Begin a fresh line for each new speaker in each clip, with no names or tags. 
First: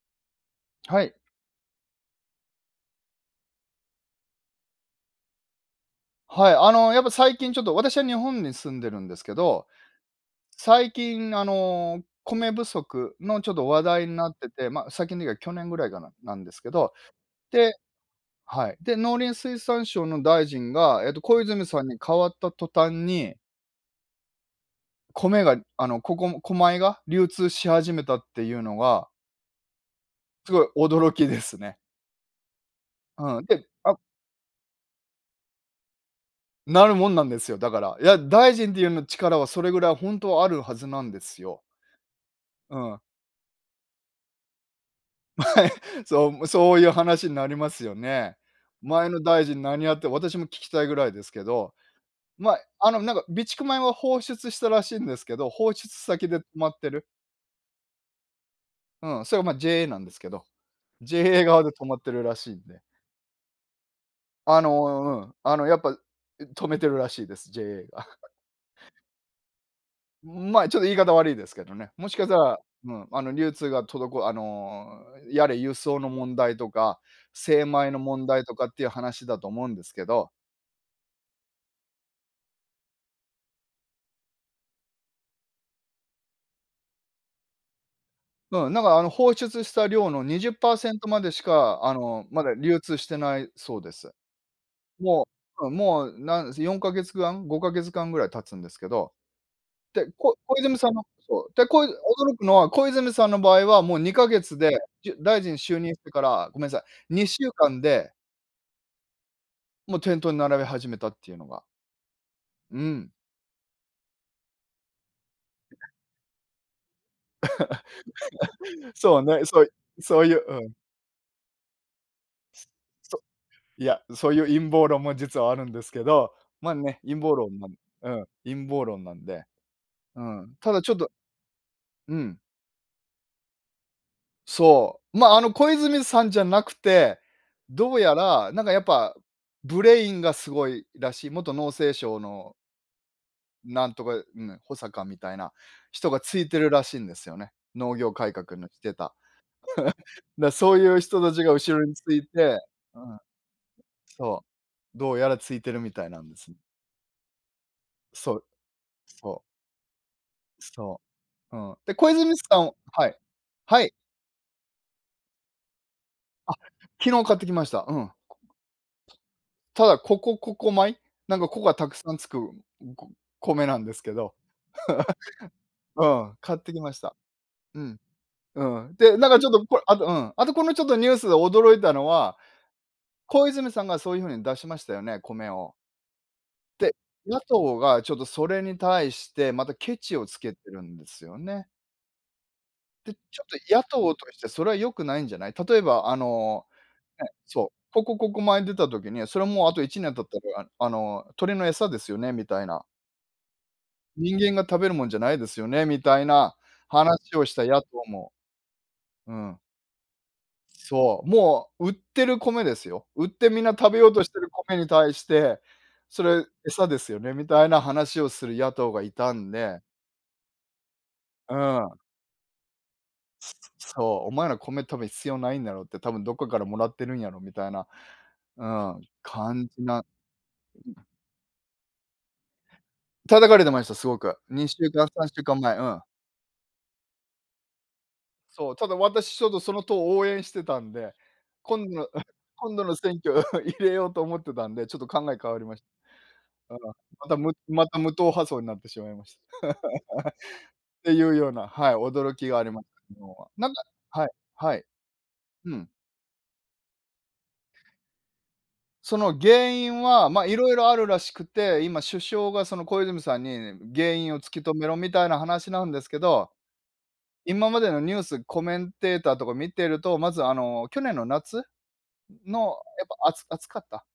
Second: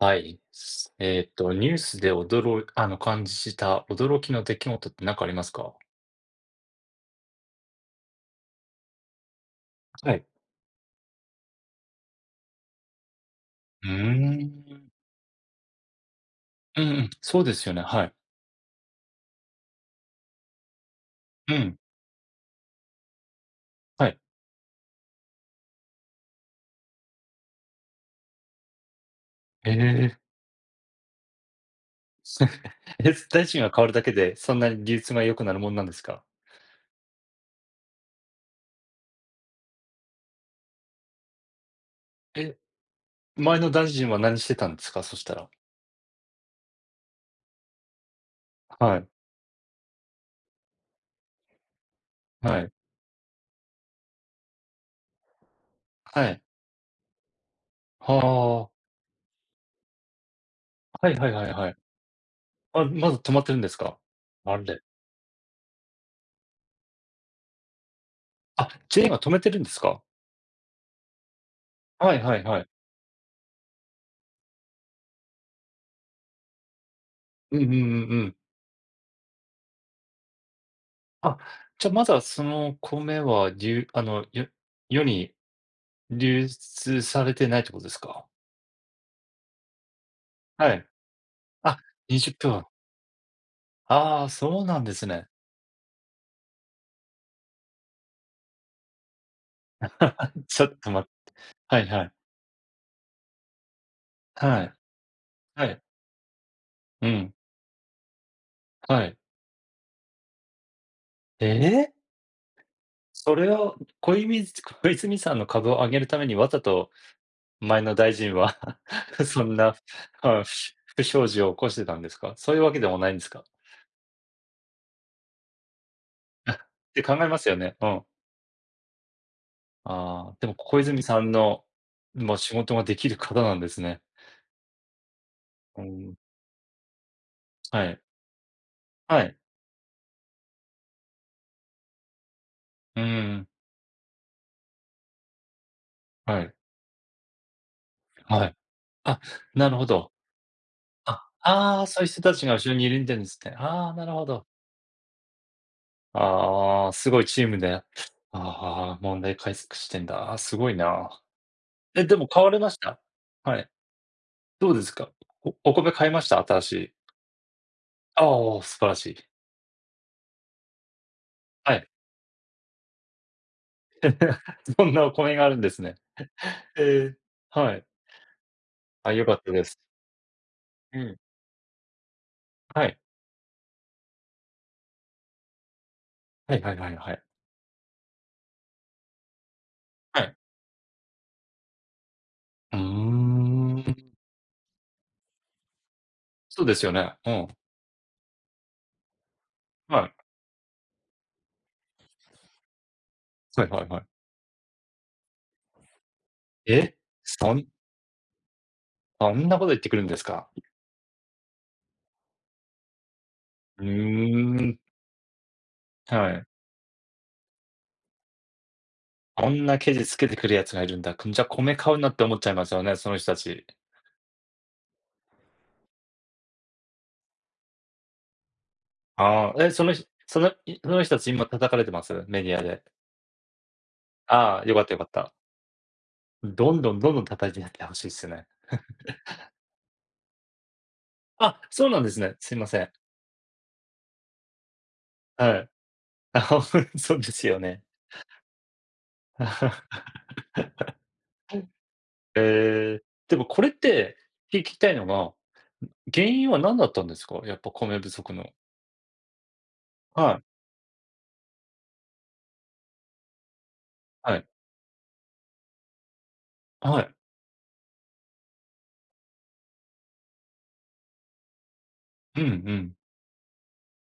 はい。す
はい。
えーっと、ニュースで驚いあの、感じした驚きの出来事って何かありますか？
はい。やっぱ最近ちょっと、私は日本に住んでるんですけど、
はい。
最近、米不足のちょっと話
う
題になって
ー
て、まあ、
ん。
最近というか去年ぐらいかななんですけ
うん
ど、
うん、そうです
で
よね、はい。
はい。で、農林水産省の大臣が、小
う
泉
ん、
さんに変わった途端に、
はい。
米が、小米が流通し始めたっていうのが、
ええ。
すごい驚きですね。
え、
うん。
大臣が変わるだけで、そんなに技術が良くなるもんなんですか？
なるもんなんですよ、だから。いや、大臣っていうの力はそれぐらい本当はあるはずなんですよ。
え、
うん。
前の大臣は何してたんですか？そしたら。
そう、そういう話になりますよね。
は
前
い、
の大臣何やって私も聞きたいぐらいですけど、まあ、
はい、
なんか備蓄米は放出したらしいんですけど、放出
は
先で止
い。
まってる。
はあ、
うん、それは、ま、JA なんですけど、
はいはい
JA
はい
側
は
で
い。
止まってるらしいんで。
あ、まず止まってるんですか？あれ、
やっぱ、止めてるらしいです、JA が。
あ、ジェイが止めてるんですか？
まあ、ちょっと言い方悪いですけどね。も
は
しか
い
した
はい
ら、
はい。
流通が滞あの、やれ輸送の問題とか、
うん
精
うんう
米の
んう
問
ん。
題とかっていう話だと思うんですけど
あ、じゃ、あまだその米は、流あの、世に流出されてないってことですか？
うん、なんか放出した量の
はい。
20%までし
あ、
か、あの、
20
ま
分。
だ流通し
あ
てないそうです。
あ、そうなんです
も
ね。
もう、4か月間、5か月間ぐらい経つんですけど、で、こ 小
ちょ
泉
っ
さ
と
んの
待って。
そう、で、
は
こ
い
い
はい。
驚くのは、小泉さんの場合はもう2か月
はい。
で、大臣
は
就
い。
任してから、ごめんなさ
う
い、
ん。
2週間で、
はい。
もう店頭に並べ始めたっていうの
え
が。
え？
うん。
それを小泉さんの株を上げるためにわざと前の大臣は
そう
そ
ね、
ん
そう
な、
そういう、うん、
不祥事を起こしてたんですか？そういうわけでもないんで
そ
すか？
いや、そういう陰謀論も実はあるんですけど、
っ
まあね、
て考
陰
え
謀
ますよ
論なん
ね。うん。
うん、陰謀論なんで。う
ああ、で
ん。
も
た
小
だちょっ
泉
と
さんの、
う
ま
ん、
あ、仕事ができる方なんですね。
そう。まあ、小
う
泉
ん。
さんじゃなくて、
は
どう
い。
やら、なんかやっぱ、
はい。
ブレインがすごいらしい、元農政省の
うーん。
なんとか、うん、補佐官みたいな人がつ
は
い
い。
てるらしいんですよね。農業改
はい。
革のしてた。
あ、なるほど。
だ、そういう人
あ、
たちが後
あ
ろ
あ、
に
そ
つ
ういう人
い
たちが
て
後ろにいる
う
んで
ん、
るんですね。ああ、なるほ
そ
ど。
どうやらついてるみたいなんですね。
ああ、すごいチームで、あ
そう、
あ、問題
そ
解析してんだ。あ、す
う、
ごい
そ
な。
う。うん。で、
え、
小
でも
泉
買わ
さ
れま
ん
した？
はい。
はい。
はい。
どうですか？おお米買いました？
あ、
新しい。
昨日買ってきました。うん。
ああ、素晴らしい。
ただ、ここ米、なんか「こ」
は
がた
い。
くさんつく、こ米なんですけど、
そんなお米があるんですね。
うん、買ってきまし
え
た。
え。は
う
い。
ん、う
あ、
で、
よ
なん
か
か
っ
ちょっ
たで
とこ
す。
れ、あとうん、あとこのちょっと
う
ニュ
ん。
ースで驚いたのは、
はい。
小泉さんがそういう風に出しましたよね、米を。
はいはいは
で、
いはい。
野党がちょっとそれに対してまたケチ
は
を
い。
つけてるんですよね。
うー
で、ちょっと野党
ん、
としてそれは良くないんじゃない？例えば
そうですよね。
ね、
うん。
そう、「ここ米」出た時に、それもうあと1
はい。
年経ったら、あの、鳥の餌ですよねみたいな。
はいはいはい。
人間が食べるもんじゃないですよねみたいな
え、
話をし
そ
た
ん
野党も、う
そんな
ん。
こと言ってくるんですか？
そう、もう売ってる米ですよ。売ってみんな
うー
食べようとしてる米
ん、
に対して、そ
は
れ
い。
餌ですよねみたいな話をする野党がいた
あ
ん
んな
で、
ケチつけてくるやつがいるんだ。くんじゃ
う
米
ん。
買うなって思っちゃいますよね、その人たち。
そう、お前ら米多分必要ないんだろうって、多分どっかからもらってるんやろみたいな、うん、
ああ、
感
え、
じ
その
な
ひそのいその人たち今叩かれてます？メディアで。
叩かれてました、すごく。
ああ、よ
2
かっ
週
たよか
間
っ
3
た。
週間前、うん。
どんどんどんどん叩いてやってほしいっすね。
そう、ただ私ちょっとその党応援してたんで、
あ、そ
今
う
度
なん
の
です ね。すいま
今
せ
度
ん。
の選挙 入れようと思ってたんで、ちょっと考え変わ
は
り
い。
まし
あ、
た。うん。
そうですよね。
また無党派層になってしまいました。っていうような、はい、驚きがありまし
ええ、
た、昨
で
日
も
は。
これって、
はい、
聞
は
き
い、
たいのが、
うん。
原因は何だったんですか？やっぱ米不足の。
その原因は、
は
ま
い、
あ、いろいろあるらしくて、今首相がその小泉さんにね原因
は
を
い、
突き止めろみたいな話なんですけど、
はい。
今までのニュース、コメンテーターとか見てると、まず去年の夏
うんう
の
ん。
やっぱ暑かった。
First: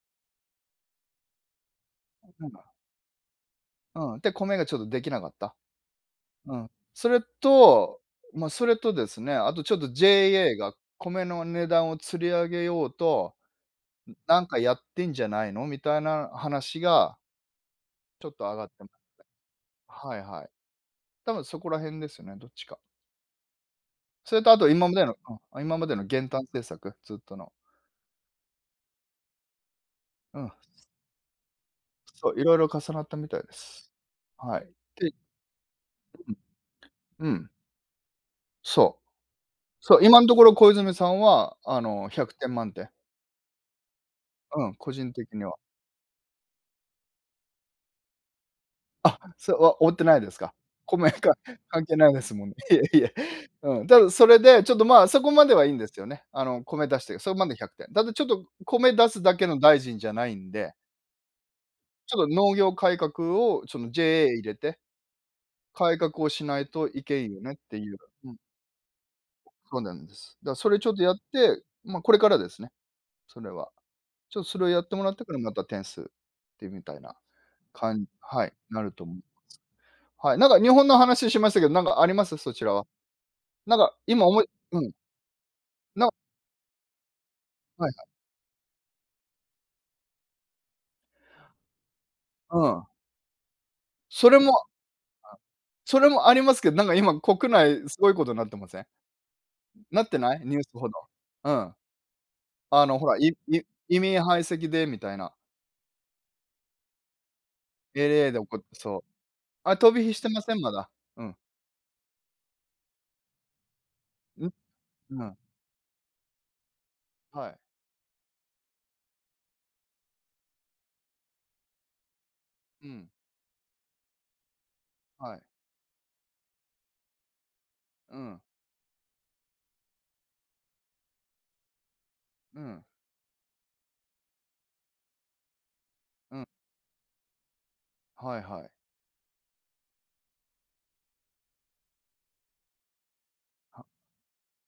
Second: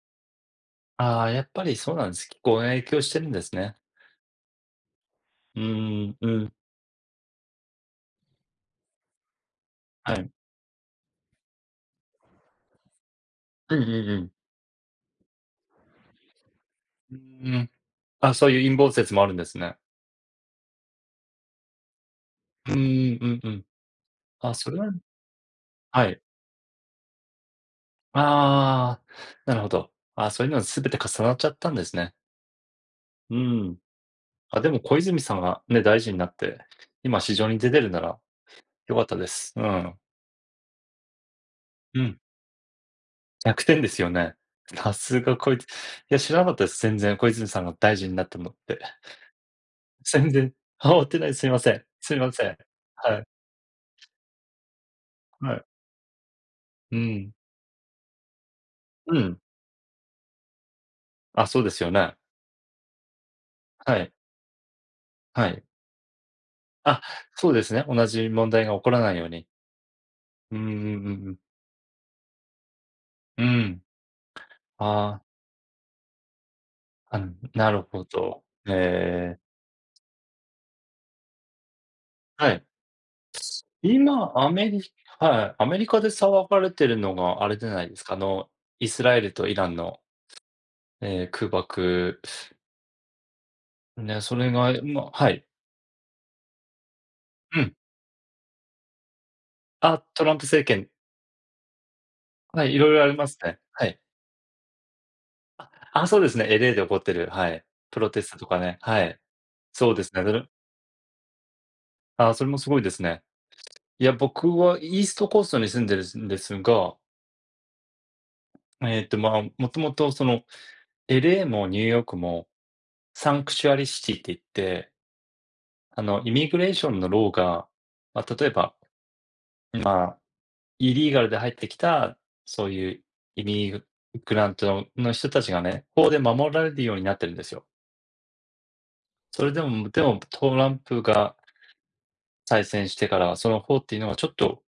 ああ、やっぱりそうなんです。気
ん。
候が影響してるんですね。
うん、で、米がちょっとできなかった。
うーん、うん、
うん。それと、まあ、それとですね、あとちょっと
はい。
JA が米の値段を吊り上げようと、
うんうんう
なんかやってんじゃないのみたいな話
ん。う
が
ーん。
ちょっ
あ、
と
そう
上
い
がっ
う陰
てま
謀
す
説もあるんですね。
はいはい。多分そこら辺ですよね、どっち
う
か。
ーん、うんうん。
それと
あ、
あと
それは
今までの
はい。
減反政策、ずっとの。
ああ、なるほど。あ、
う
そうい
ん。
うのは全て重なっちゃったんですね。
そう、いろいろ重なったみた
う
いで
ん。
す。は
あ、で
い。
も小
で
泉さんがね、大臣にな
う
っ
ん、
て、今
う
市場
ん、
に出てるなら良
そ
かっ
う。
たです。うん。
そう、今のところ小泉さんは、あ
う
の、
ん。
100点満点。
弱点ですよね。
うん、個
さ
人
す
的
が
に
こ
は。
いつ。いや、知らなかったです、全然、小泉さんが大臣になったのって。
あ、それは追ってないで
全
す
然、
か。
あ、追っ
米
てな
か
い、すいません。
関係ない
すい
で
ま
すも
せ
んね。
ん。
いえいえ。
はい、
うん、ただそれで、ちょっと、まあ、そこまで
はい。
はいいんですよね。あの、米
う
出して、そ
ん。
こまで100点。ただちょっと米出
う
すだ
ん。
けの大臣じゃないんで、
あ、そうですよ
ち
ね。
ょっと農業改革を、その
はい、
JA 入れて、
はい。
改革をしないと
あ、
いけんよ
そ
ね
う
っ
です
て
ね、
いう。
同じ
うん、
問題が起こらないように。
そうなんです。だ、
うんう
そ
ん
れちょっと
う
やっ
んうん。
て、ま、これからですね、そ
う
れは。
ん。
ちょっとそれをやってもらっ
あ
てからまた点数みたいな、
あ、あの、なるほど。
はい、なると思う。
ええ。
はい、なんか日本の話しましたけど、なんかあります？
は
そち
い。
らは。なんか、今
今、
思い
アメ
う
リ
ん、
はい、アメリカで
な
騒がれてるのがあれじゃな
は
い
い
です
は
か、あの、イスラエルとイランの、ええ、空爆
い、うん。
ね、
そ
そ
れも
れが、はい。
それもありますけど、なんか今国
うん。
内すごいことなってません？な
あ、
って
トラ
な
ン
い？
プ
ニュー
政
スほ
権。
ど。うん。
はい、い
あ
ろい
の
ろ
ほ
あり
ら、
ますね。は
移
い。
民排斥でみたいな、
あ、そうですね、LA で起こってる、はい。プロテ
LA
ス
で
ト
起
と
こっ
か
て
ね、
そ
は
う。
い。
あ、飛
そう
び
で
火
す
し
ね、
てません？まだ。うん。
あ、それもすごいですね。いや、
う
僕
ん、
はイース
う
ト
ん。
コーストに住んでるんですが、
はい。
えっと、まあ、もともとその LA もニューヨークも
うん、
サンクチュアリシティって言って、
はい。
あの、イミグレーションのローが、
う
ま、
ん、
例えば、まあイリーガルで入ってきた、
う
そう
ん、
いう移民グラントの人たちがね、法で
うん。
守られるようになってるんですよ。
はいはい。
それでも、でもトランプが再選してから、その法
は
っていうのはちょっと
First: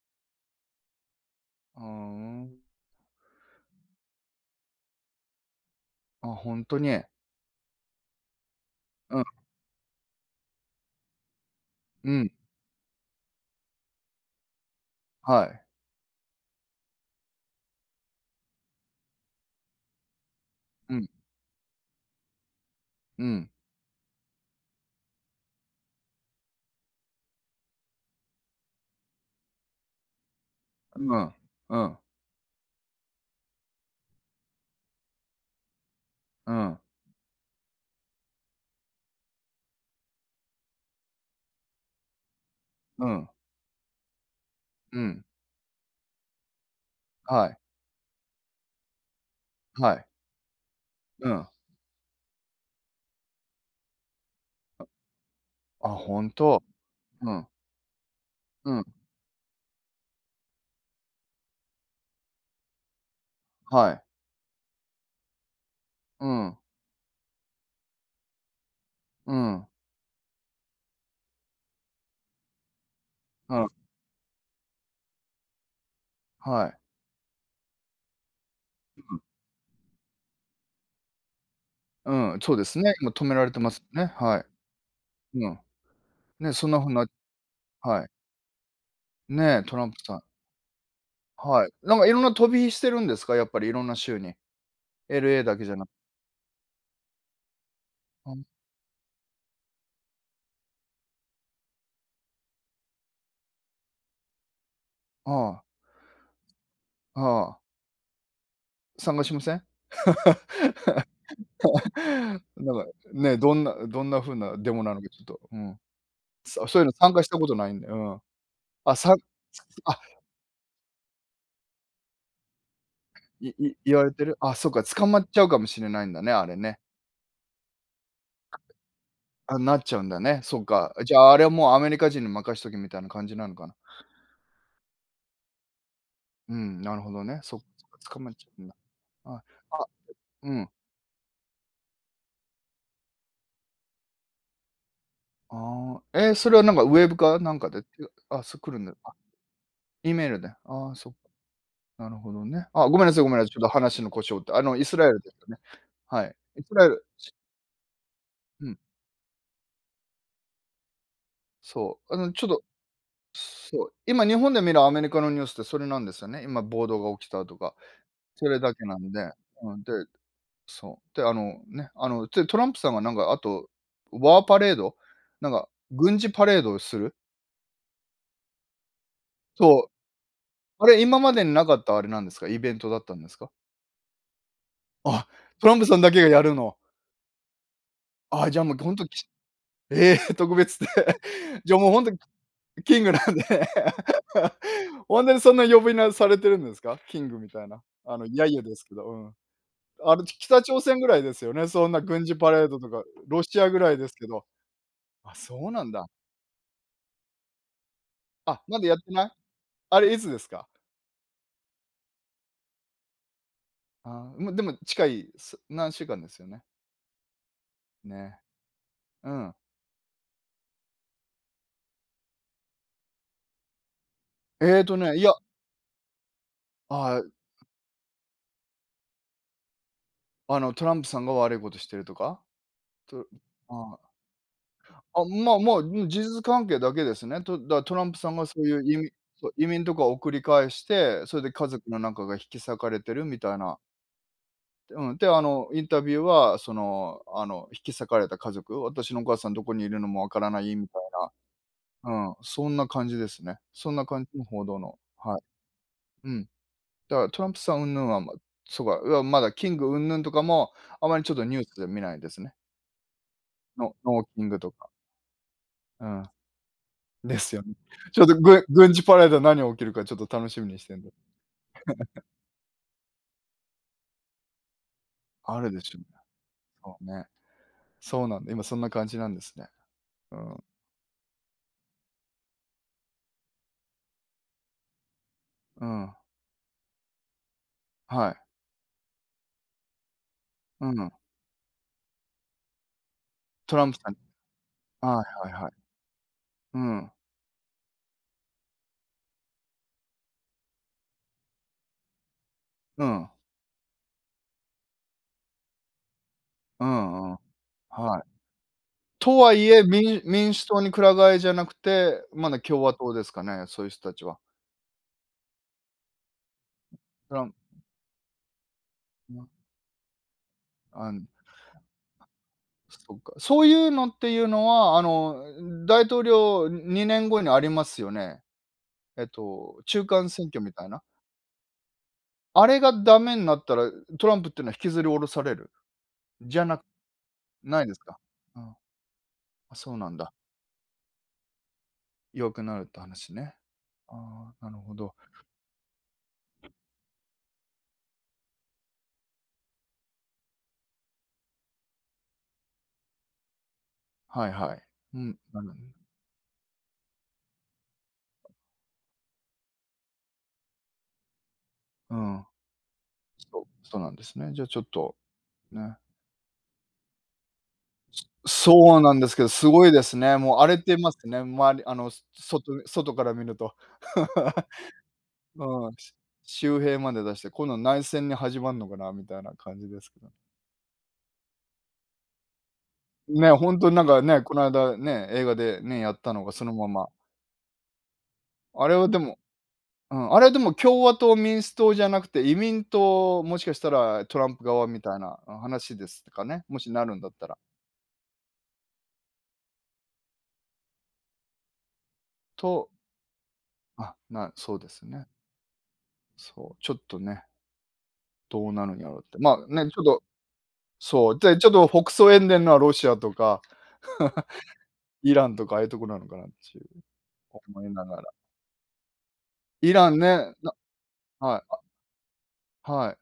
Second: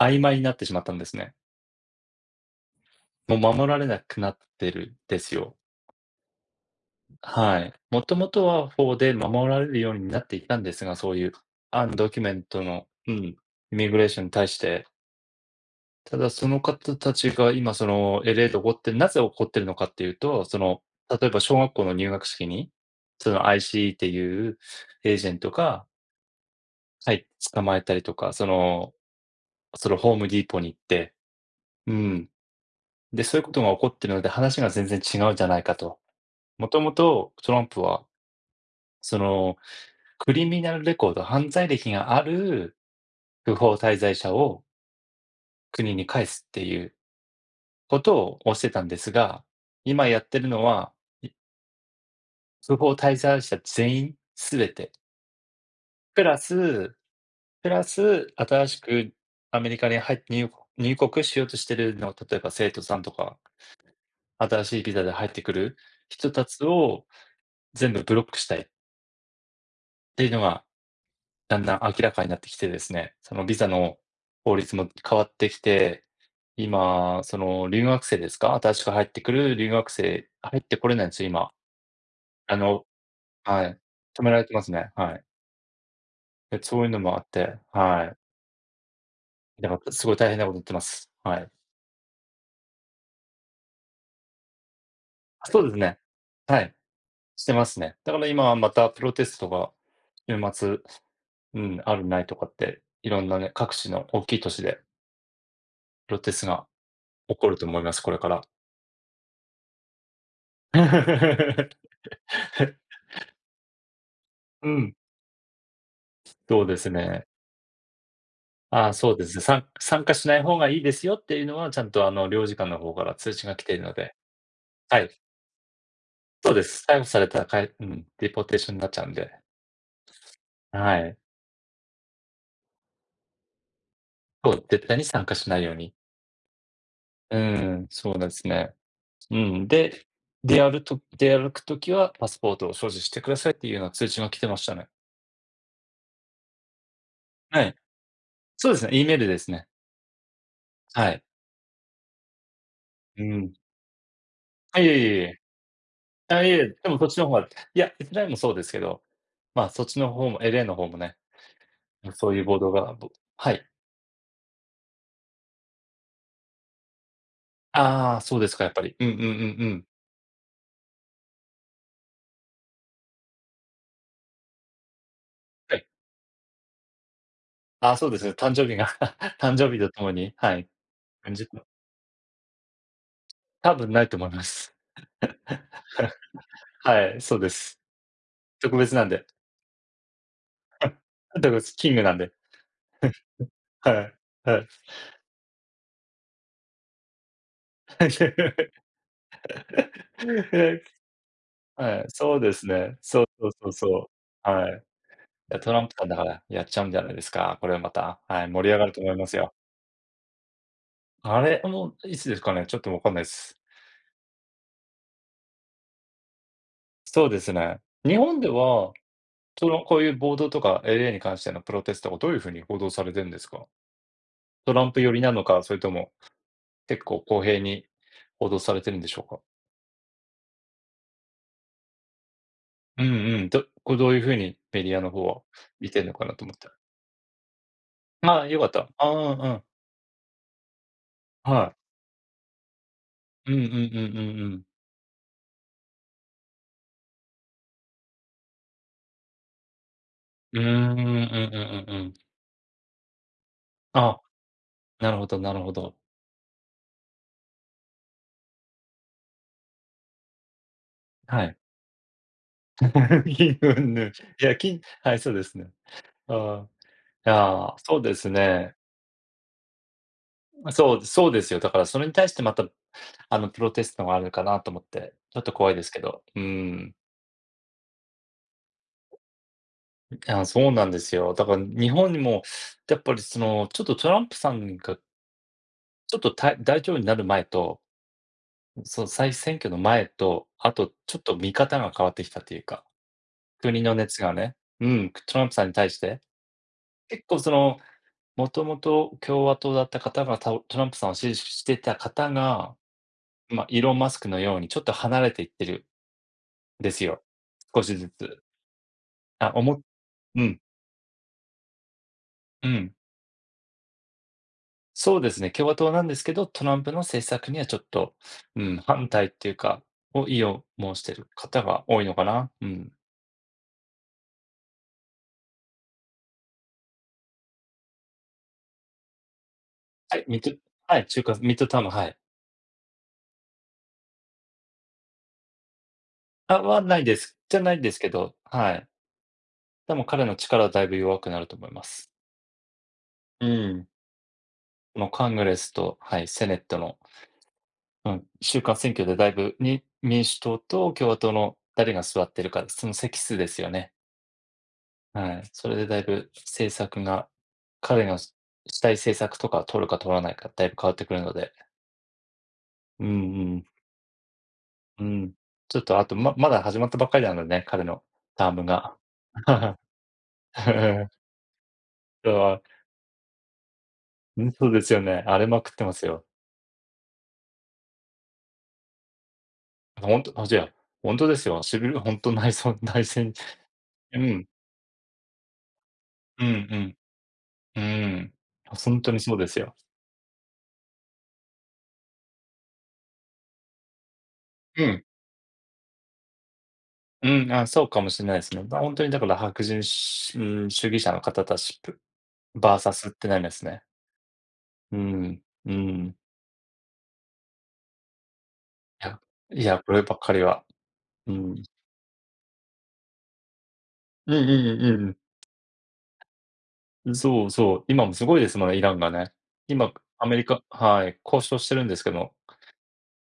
曖昧になってしまったんですね。
ふーん。
もう守られなくなってるんですよ。
あ、ほんとに。
はい。もともとは法で
うん、
守られるようになっていたんですが、そういうアンド
う
キュ
ん、
メントの、うん、イミグレーションに対して
はい。
ただ、その方たちが今その LA で起こってなぜ起こってるのかっていうと、その、
うん、
例えば小学校の入学式に、
う
その
ん、
IC っていうエージェントが、はい、捕まえたりとか、その、そのホームディーポに行って、
うん、う
う
ん、
ん。で、そういうことが起こってるので、話が全然違うじゃないかと。
う
も
ん、
ともとトランプは、そのクリミナルレコード、犯罪歴がある
うん、
不法滞在者を
うん、
国に帰すっていう
はい、
ことを推してたんですが、
はい、
今やってるのは、
うん。
そこを滞在者全員、すべて。
あ、ほ
プ
ん
ラ
と。
ス
うん、
プラス、新
う
し
ん、
くアメリカに入って入国しようとしてるの、例えば生徒さんとか、
はい。
新しいビザで入ってくる
う
人た
ん、
ちを全部ブロックしたいっ
うん、
ていうのが、だんだん明らかになってきてですね、そのビ
うん、
ザの法律も変わってきて、
はい。
今、その留学生ですか、新しく入ってくる留学生、入ってこれないんですよ、今。
うん、そう
あ
です
の
ね、今止められて
は
ま
い、
すね、
止めら
は
れてますね、はい。
い。うん。ね、
で、
そんな
そういう
風
の
な
もあって、
は
は
い。
い。
ね、
だ
ト
か
ラン
ら、
プ
すご
さ
い
ん。
大変なこと言ってます。はい。
はい。なんかいろんな飛び火してるんですか？やっぱりいろんな州に。LA だ
そう
け
で
じゃ
す
なく
ね。はい、してますね。だから
あん、
今はまたプロテストが週末、うん、あるないとかって、いろんなね、各地の大きい都市で
ああ、
プロテストが
あ
起こる
あ、
と思います、これから。
参加しません？なんか、ね、どんな風な
う
デモな
ん、
のかちょっと、うん。
そうで
そういう
す
の参加
ね。
したことないんで、うん。
ああ、
あ、
そ
さ
うですね。
あ、
参加しない方がいいですよっていうのは、ちゃんとあの、領事館の方から通知が来ているの
言われ
で。
てる？あ、そっか、
は
捕
い、
まっちゃうかもしれないんだね、あ
そ
れ
うで
ね。
す。逮捕されたら、うん、デポーテーションになっちゃうんで。
あ、なっちゃうんだね。そっか。
は
じ
い。
ゃあ、あれはもうアメリカ人に任しとけみたいな感じなのかな。
そう、絶対に参加しないように。
うん、なるほど
う
ね。そっかそ
ん、
っか、
そ
捕
うで
まっち
す
ゃうん
ね。
だ。
うん、
あ、あ
で、
うん。
出歩くときはパスポートを所持してくださいっていうような通知が来てましたね。
ああ、えー、それはなんかウェブかなん
は
か
い。
で、てあ、そう
そ
来
う
る
で
ん
す
だ。
ね、E
あ、
メールですね。
E メールで。ああ、そ
は
っか、
い。
なるほどね。あ、ごめんなさい
う
ごめんなさい。
ん。
ちょっと話の故障って、あの、
あ、
イ
い
ス
えい
ラエ
え
ル
い
です
え。
よね。はい。
あ、いえい
イ
え、
スラ
で
エ
も
ル
そっちの方がいや、イスラエルもそうで
う
す
ん、
けど、まあ、そっちの方も LA の方もね、
そう。あの、
そうい
ち
う
ょっ
暴
と、
動が、はい。
そう、今日本で見るアメリカのニュースってそれなんですよね。今暴動が起きたとか、
ああ、そう
そ
です
れ
か、や
だ
っぱ
け
り。
な
うん
ん
うんうん
で。
う
うん、
ん。
でそう。で、トランプさんがなんか、あと、ワーパレード、なんか、
はい。
軍事パレードをする。
ああ、そうですね、誕生日が 誕生日
そ
と
う。
ともに、はい、
あれ、今ま
感
で
じ
になかったあれなんですか？イベントだったんですか？
多分ないと思います。
あ、トランプさんだ けがやるの。
はい、そうです。
あ、じゃあ、も
特
う、ほ
別
ん
な
と
ん
き
で。
ええ、特別で。
特 別
じゃあ、も
キ
う、
ン
ほ
グ
んと
なんで。
キングなんで。
はい、はい。
ほんとにそんな呼び名されてるんですか？キングみたいな。あの、揶揄で すけど、うん。あの、北朝鮮ぐらいですよね、そんな
はい、
軍事
そう
パ
で
レ
す
ードと
ね。
か、
そう
ロ
そう
シ
そ
ア
う
ぐらい
そ
ですけど。
う。はい。
あ、
いや、
そう
トラ
な
ン
ん
プさ
だ。
んだからやっちゃうんじゃないですか。これはまた、はい、
あ、
盛り上
ま
が
だ
る
やっ
と
て
思いま
ない？
すよ。
あれいつですか？
あれ、あの、いつですかね、ちょっとわかんないです。
あーま、でも近い、何週間ですよね。
そうですね。日
ね。
本では、
うん。
その、こういう暴動とか LA に関してのプロテストがどういうふうに報道されてるんですか？ト
ええ
ラン
と
プ寄
ね、い
り
や、
なのか、それとも結構
あ
公平に報道されてるんでしょうか？
あ、あの、トランプさんが悪いことしてるとか？
うん
と
うん。
あ
どういうふうにメディアの
あ、あ、
方は見てるの
事
かな
実
と思っ
関
て。
係だけですね。トランプさん
あ
が
あ、よ
そ
か
う
っ
い
た。
う
ああ、うん。
移民とかをり返して、それで家
は
族
い。
の中が引き裂かれてるみ
う
た
ん
い
うん
な。
うんうんうん。
うん、で、インタビューは、引き裂かれた家族、私のお母さんどこにいるのもわから
う
な
ーん、う
いみた
んう
い
んうんうん。
な。うん、そんな感じですね。そんな
あ、
感じの報道の、
なるほ
は
ど
い。
なるほど。
うん。だからトランプさん云々は、ま、そうか、うわ、まだキング云々とかも、あまりちょっと
は
ニ
い。
ュースで見ないですね。
金運
ノ
ぬ、
ノーキ
い
ン
や、
グと
金
か。
はい、そうですね。
うん。
ああ、いや
ですよね。
ーそう で
ちょっ
す
と
ね。
軍事パレード何起きるかちょっと楽しみにして
そ
ん
う
で。
そうですよ。だからそれに対してまた、プロテストがあるかなと思って、ちょっと
あ
怖
る
い
で
です
しょ
け
うね。
ど。うん。
そうね。そうなんだ、今そんな感じなんですね。う
あ、
ん。
そうなんですよ。だから日本にも、やっぱりその、ちょっとトランプさんが、
うん。
ちょっと大統領になる前と、
はい。
その再選挙の前と、あ
う
と
ん。
ちょっと見方が変わってきたというか。
ト
国
ラン
の
プさ
熱
ん、
がね、うん、
はい
トラン
は
プ
い
さ
は
んに
い。
対して、
うん。
結構その、もともと共和党だった方が、トランプさんを支持してた方が、
うん。
ま、イーロン・マスクのようにちょっと離れていってるん
う
ですよ。
んうん。
少しず
はい。
つ。
と
あ、
は
お
い
も
え、
う
民
ん、
主党にくら替えじゃなくて、まだ
う
共和
ん。
党ですかね、そういう人たちは。
そうですね、共和党なんですけど、トランプの政
トラ
策
ン
にはちょっと、うん、反対っ
う
て
ん、
いうか、を意を申し
あ
て
ん
る方が多いのかな。うん。
そっか。そういうのっていうのは、あの、大統領2年後にありますよね。えっと、中
はい、
間
ミ
選
ッド
挙みたい
は
な。
い、中間ミッドターム、はい。
あれがダメになったら、トランプっていうのは引きずり下ろされる？じ
あ、
ゃな
はないです。じゃない
な
ん
い
で
で
す
す
け
か？
ど、
う
は
ん。
い。
あ、そ
で
う
も
なん
彼
だ。
の力はだいぶ弱くなると思います。
弱くなるって話
う
ね。
ん。
ああ、なるほ
この
ど。
カングレスと、はい、セネットの、うん、中間選挙でだいぶ、に民主党と共和党の誰が座ってるか、その席数ですよね。
はいはい。うん、
はい。
な
そ
る
れでだいぶ政策が、彼のしたい政策とか取るか取らないか、だいぶ変わってくるので。
うん。
うんう
そう、
ん。
そうなんですね。じゃあちょっ
う
と、
ん。ちょっ
ね。
とあと、まだ始まったばっかりなのでね、彼のターム
そ
が。
うなんですけど、す
う
ごいですね。もう荒れて
ん。
ますね、あの、
そう、
外から見ると。
うん、そうですよね。荒れまくって
うん、
ます
し
よ。
周平まで出して、今度内戦に始まんのかなみたいな感じです
ほ
け
ん
ど。
と、あ、じゃあ、ほんとですよ。しびれほんと内戦
ね、ほんとになん
う
かね、
ん。
この間ね、映画でね、やったの
うん
が
う
そのま
ん。
ま。
うーん。あ、
あ
ほ
れ
ん
は
と
で
にそ
も
うですよ。
うん、あれはでも共和党、民主党じゃなくて、移民党、もしかしたらトランプ
う
側み
ん。
たいな、話ですかね、もしなるんだっ
う
た
ん、
ら。
あ、そうかもしれないですね。だ、ほんとにだから白人しうーん、主義者の方たちバー
と、
サスってなりますね。
あ、そうで
う
すね。
ん、うん。
そう、ちょっとね、どうなるんや
い
ろう
や、
って。ま
い
あ、
や、
ね、
こ
ちょ
れ
っ
ばっ
と、
かりは。う
そう、で、
ん。
ちょっと北総塩田のはロシアとか
うんうんうん
イランとかああいうとこなのかなっていう
うん。そうそう、
思いな
今も
がら。
すごいですもんね、イランがね。
イ
今、
ラン
アメリ
ね、
カはい、交渉
は
してるんですけど
い、はい。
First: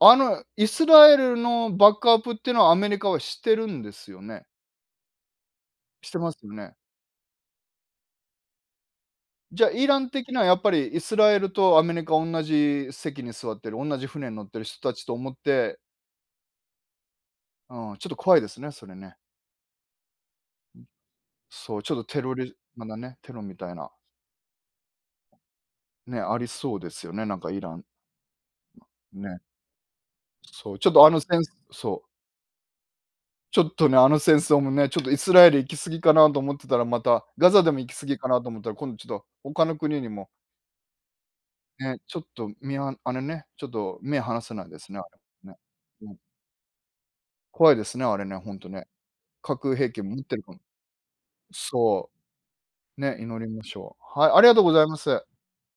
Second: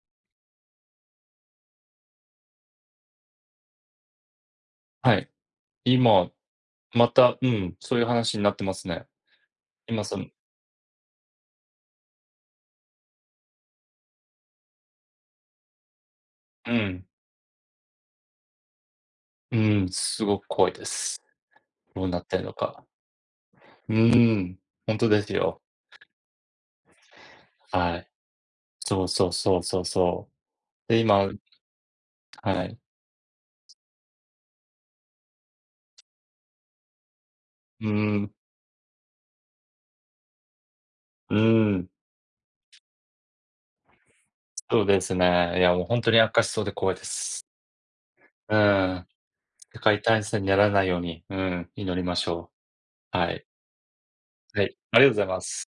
あの、イスラエルのバックアップっていうのはアメリカはしてるんですよね？
はい。
してま
今、
すよね？
また、うん、そういう話になってますね。
じゃあ、イラ
今
ン
その
的なやっぱりイスラエルとアメリカおんなじ席に座ってる、おんなじ船に乗ってる人たちと思って、
うん。
うん、ちょっと怖いですね、それね。
うーん、すごく怖いです。
そう、ちょっと
どうな
テ
っ
ロ
てるの
リま
か。
だね、テロみたいな、
うーん、ほんとですよ。
ね、ありそうですよね、なんかイラン、
はい。そうそう
ね。
そうそうそ
そう、ちょっ
う。で、
とあの
今
戦そう、
はい。
ちょっとね、あの戦争もね、ちょっとイスラエル行き過ぎかなと思ってたら、またガザでも
うー
行き過ぎか
ん、
なと思ったら、今度ちょっと他の国にも、
うーん、
ね、ちょっとみああれね、ちょっと目離せないで
そう
すね、
で
あ
す
れ、
ね。
ね。
いや、もうほん
う
と
ん。
に悪化しそうで怖いです。
怖いですね、あれね、ほ
う
んとね。
ーん、
核
世
兵器
界
持
大
って
戦
る
に
か
な
も、
らないように、うん、祈り
そ
ましょ
う、ね、
う。は
祈
い。
りましょう。はい、ありがと
は
うご
い、
ざいま
ありがと
す。
うございます。